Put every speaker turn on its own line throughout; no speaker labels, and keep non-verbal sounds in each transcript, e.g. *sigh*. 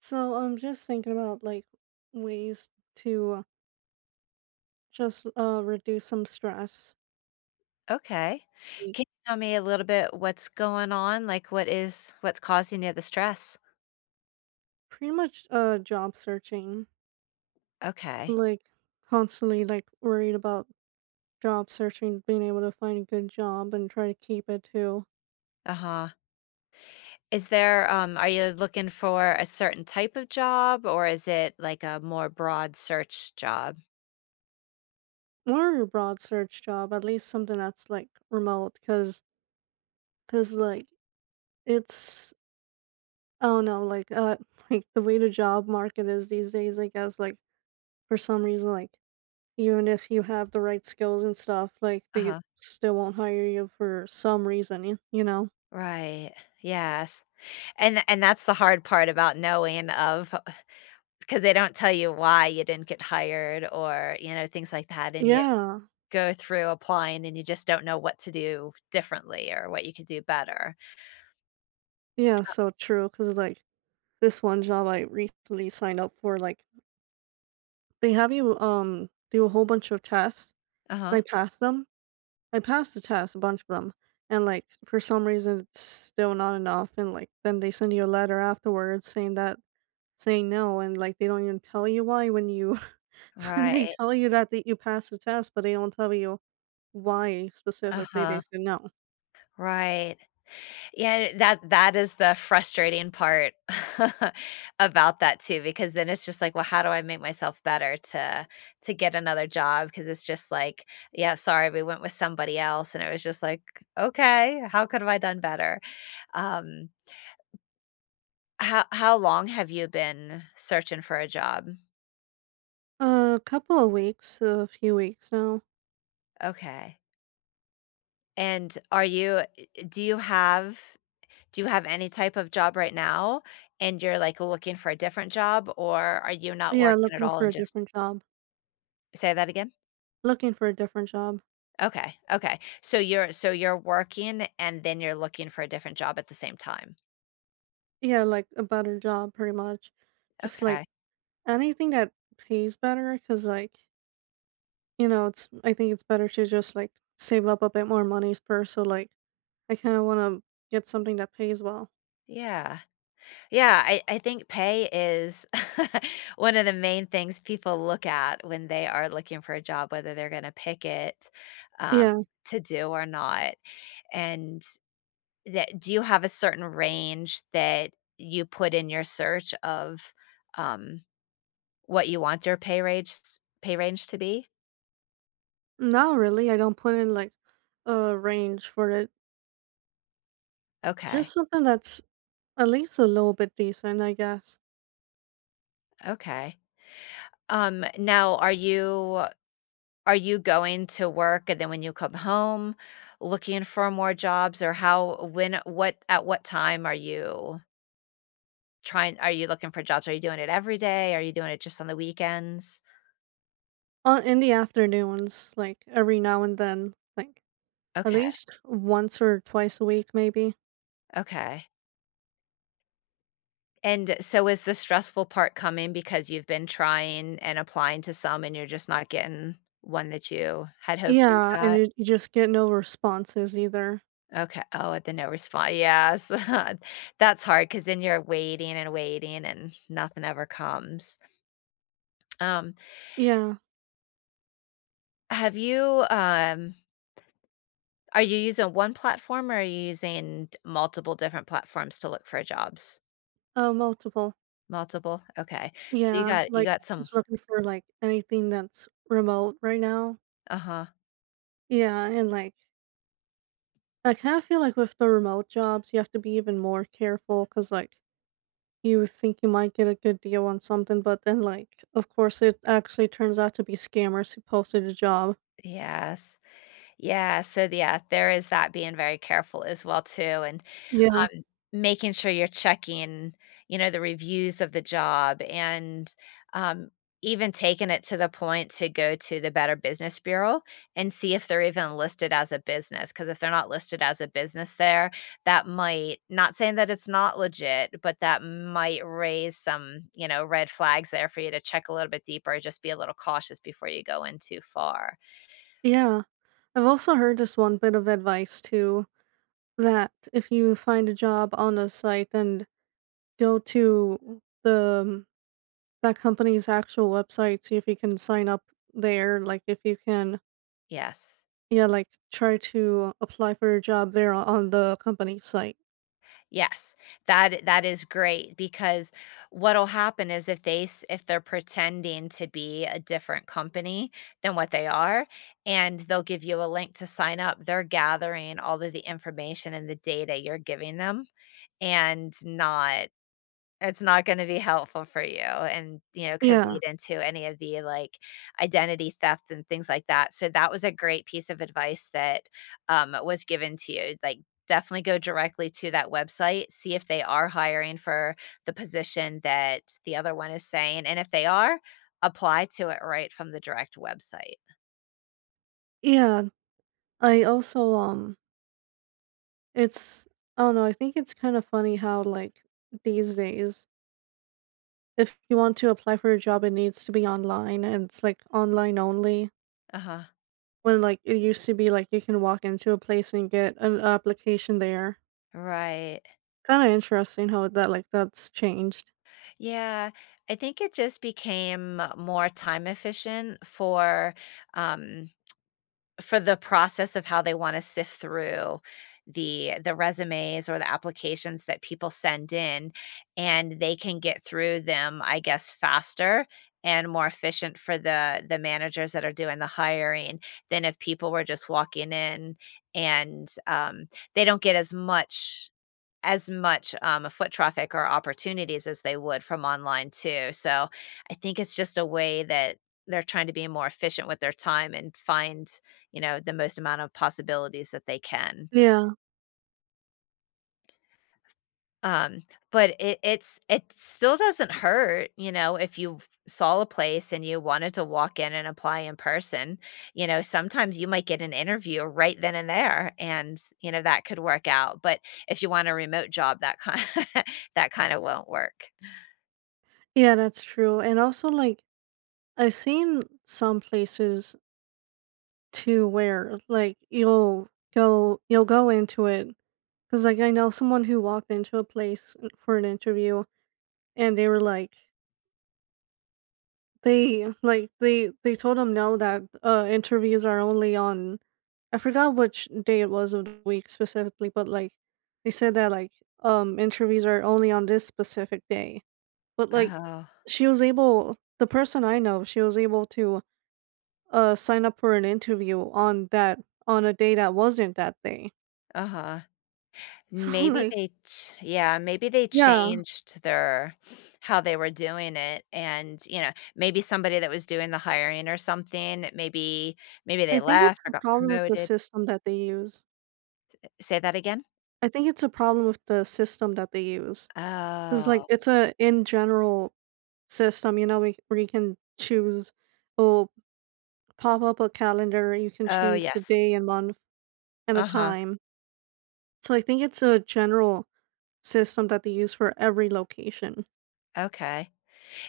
So I'm just thinking about ways to just reduce some stress.
Okay.
Like,
Can you tell me a little bit what's going on? Like what's causing you the stress?
pretty much job searching.
Okay.
Like constantly like worried about job searching, being able to find a good job and try to keep it to
Uh-huh. Is there Are you looking for a certain type of job, or is it like a more broad search job?
more a broad search job, at least something that's like remote because cause 'cause, like it's I don't know, like *laughs* like the way the job market is these days, I guess like for some reason like even if you have the right skills and stuff, like, they
Uh-huh.
still won't hire you for some reason, y you know?
Right. Yes. And that's the hard part about knowing of, because they don't tell you why you didn't get hired or, you know, things like that, and you
Yeah.
go through applying and you just don't know what to do differently or what you could do better.
Yeah, so true. 'Cause like, this one job I recently signed up for, like, they have you, do a whole bunch of tests, and
Uh-huh.
I passed them. I passed the test, a bunch of them, and, like, for some reason, it's still not enough, and, like, then they send you a letter afterwards saying no, and, like, they don't even tell you why when you *laughs* when they
Right.
tell you that you passed the test, but they don't tell you why specifically they
Uh-huh.
said no.
Right. Yeah, that is the frustrating part *laughs* about that too, because then it's just like, well, how do I make myself better to get another job? Because it's just like, yeah, sorry, we went with somebody else, and it was just like, okay, how could have I done better? Um, how long have you been searching for a job?
A couple of weeks, a few weeks now.
Okay. And are you do you have Do you have any type of job right now, and you're, like, looking for a different job, or are you not
Yeah,
working at
looking
all
for a
and just.
different job.
Say that again?
Looking for a different job.
Okay, okay. So you're working and then you're looking for a different job at the same time.
Yeah, like a better job pretty much. Just like
Okay.
anything that pays better because like, you know, it's I think it's better to just like save up a bit more money first. So like I kinda wanna get something that pays well.
Yeah. Yeah, I think pay is *laughs* one of the main things people look at when they are looking for a job, whether they're gonna pick it, um,
Yeah.
to do or not, and That do you have a certain range that you put in your search of, um, what you want your pay range to be?
Not really. I don't put in like a range for it.
Okay,
Just something that's at least a little bit decent, I guess.
okay. Now are you going to work and then when you come home looking for more jobs, or how when what at what time are you trying are you looking for jobs? Are you doing it every day? Are you doing it just on the weekends?
In the afternoons, like, every now and then, like, at
Okay,
least once or twice a week, maybe.
okay. And so is the stressful part coming because you've been trying and applying to some and you're just not getting one that you had hoped you
Yeah, and
got?
you just get no responses either.
Okay. Oh, at the no response. Yes. *laughs* That's hard because then you're waiting and waiting and nothing ever comes. Um,
Yeah.
have you Are you using one platform, or are you using multiple different platforms to look for jobs?
Multiple.
Multiple? Okay. So you
Yeah,
got you
like,
got
I'm
some.
just looking for, like, anything that's remote right now.
Uh-huh.
Yeah, and, like, I kinda feel like with the remote jobs, you have to be even more careful because like, you think you might get a good deal on something, but then, like, of course, it actually turns out to be scammers who posted a job.
Yes. Yeah, so yeah, there is that, being very careful as well too, and
Yeah.
making sure you're checking the reviews of the job, and um even taking it to the point to go to the Better Business Bureau and see if they're even listed as a business. Because if they're not listed as a business there, that might, not saying that it's not legit, but that might raise some red flags there for you to check a little bit deeper, just be a little cautious before you go in too far.
Yeah. I've also heard this one bit of advice too that if you find a job on a site then go to the that company's actual website, see if you can sign up there, like if you can
Yes.
yeah, like try to apply for a job there on the company site.
Yes, that is great, because what'll happen is, if they're pretending to be a different company than what they are, and they'll give you a link to sign up, they're gathering all of the information and the data you're giving them, and not it's not gonna be helpful for you and could
Yeah.
lead into any of the, like, identity theft and things like that, so that was a great piece of advice that, was given to you. Like, definitely go directly to that website, see if they are hiring for the position that the other one is saying, and if they are, apply to it right from the direct website.
Yeah. I also it's I don't know, I think it's kind of funny how like these days if you want to apply for a job it needs to be online and it's like online only
Uh-huh.
when, like, it used to be, like, you can walk into a place and get an application there.
Right.
Kinda interesting how that, like, that's changed.
Yeah, I think it just became more time efficient for, um for the process of how they wanna sift through the resumes or the applications that people send in, and they can get through them, I guess, faster and more efficient for the managers that are doing the hiring than if people were just walking in, and, they don't get as much foot traffic or opportunities as they would from online too. So I think it's just a way that they're trying to be more efficient with their time and find, you know, the most amount of possibilities that they can,
Yeah.
um, but it still doesn't hurt, you know, if you saw a place and you wanted to walk in and apply in person, sometimes you might get an interview right then and there, and that could work out. But if you want a remote job, that kind *laughs* that kinda won't work.
Yeah, that's true, and also, like, I've seen some places too where, like, you'll go into it because like, I know someone who walked into a place, for an interview, and they were like they like, they told him no that, interviews are only on I forgot which day it was of the week specifically, but, like, they said that, like, interviews are only on this specific day, but, like,
Oh,
she was able the person I know, she was able to, sign up for an interview on a day that wasn't that day. *laughs*
uh-huh.
So,
Maybe
like
they ch yeah, maybe they
yeah,
changed their, how they were doing it, and, you know, maybe somebody that was doing the hiring or something, maybe maybe
I
they
think it's
left or
a
got
problem with the
promoted.
system that they use.
Say that again?
I think it's a problem with the system that they use. 'Cause, like,
Oh.
it's a in general system, you know, we where you can choose oh, pop up a calendar, you can
Oh,
choose the
yes.
day and month and the
Uh-huh.
time. So I think it's a general system that they use for every location.
Okay.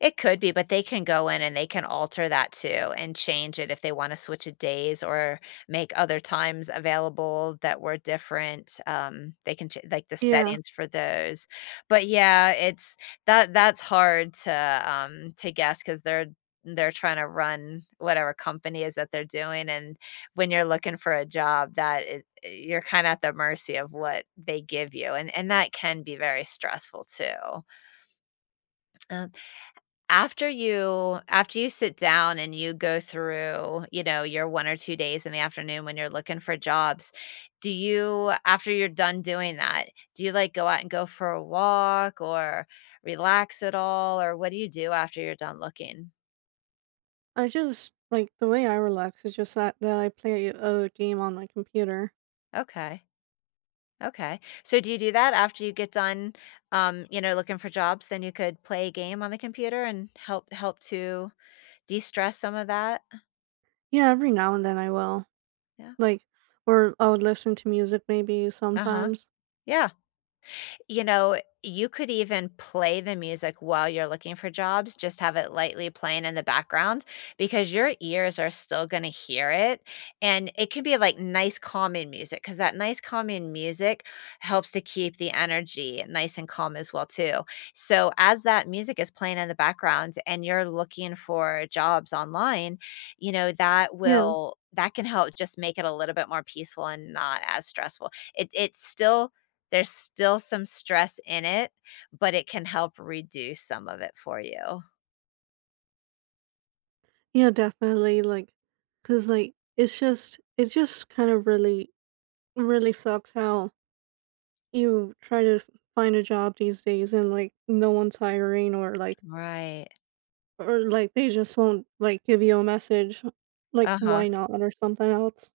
It could be, but they can go in and they can alter that too and change it if they wanna switch a days or make other times available that were different, they can ch like, the
Yeah.
settings for those. But, yeah, it's that that's hard to guess, because they 'cause they're trying to run whatever company is that they're doing, and when you're looking for a job, that it you're kinda at the mercy of what they give you, and that can be very stressful too. Um After you sit down and you go through, you know, your 1 or 2 days in the afternoon when you're looking for jobs, do you, after you're done doing that, like, go out and go for a walk or relax at all, or what do you do after you're done looking?
I just like, the way I relax is just that I play a game on my computer.
Okay, okay. So do you do that after you get done, looking for jobs, then you could play a game on the computer and help to de-stress some of that?
Yeah, every now and then I will.
Yeah.
Like, or I would listen to music maybe
Uh-huh.
sometimes.
Yeah. You know, you could even play the music while you're looking for jobs, just have it lightly playing in the background, because your ears are still going to hear it. And it can be like nice, calming music, because that nice, calming music helps to keep the energy nice and calm as well, too. So, as that music is playing in the background and you're looking for jobs online, that
Yeah.
will. That can help just make it a little bit more peaceful and not as stressful. It, it's still There's still some stress in it, but it can help reduce some of it for you.
Yeah, definitely, like, cause like, it just kind of really really sucks how you try to find a job these days and like no one's hiring,
Right.
or like they just won't like give you a message like
Uh-huh.
why not or something else.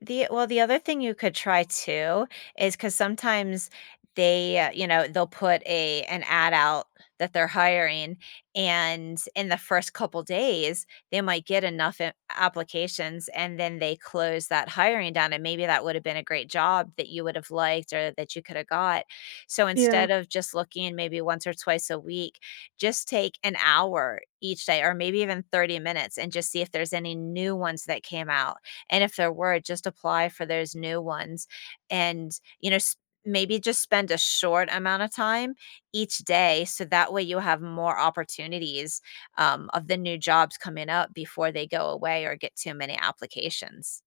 The Well, the other thing you could try too is, because sometimes they'll put a an ad out that they're hiring, and in the first couple days, they might get enough a applications, and then they close that hiring down, and maybe that would've been a great job that you would've liked or that you coulda got. So
Yeah.
instead of just looking maybe once or twice a week, just take an hour each day or maybe even 30 minutes and just see if there's any new ones that came out, and if there were, just apply for those new ones and, you know, s maybe just spend a short amount of time each day, so that way you have more opportunities, of the new jobs coming up before they go away or get too many applications.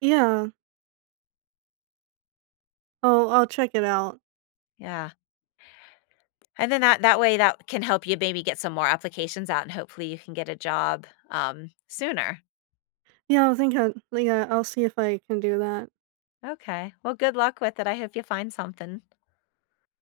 Yeah. Oh, I'll check it out.
Yeah, and then that way, that can help you maybe get some more applications out, and hopefully you can get a job, sooner.
Yeah, I think I yeah, I'll see if I can do that.
Okay, well, good luck with it. I hope you find something.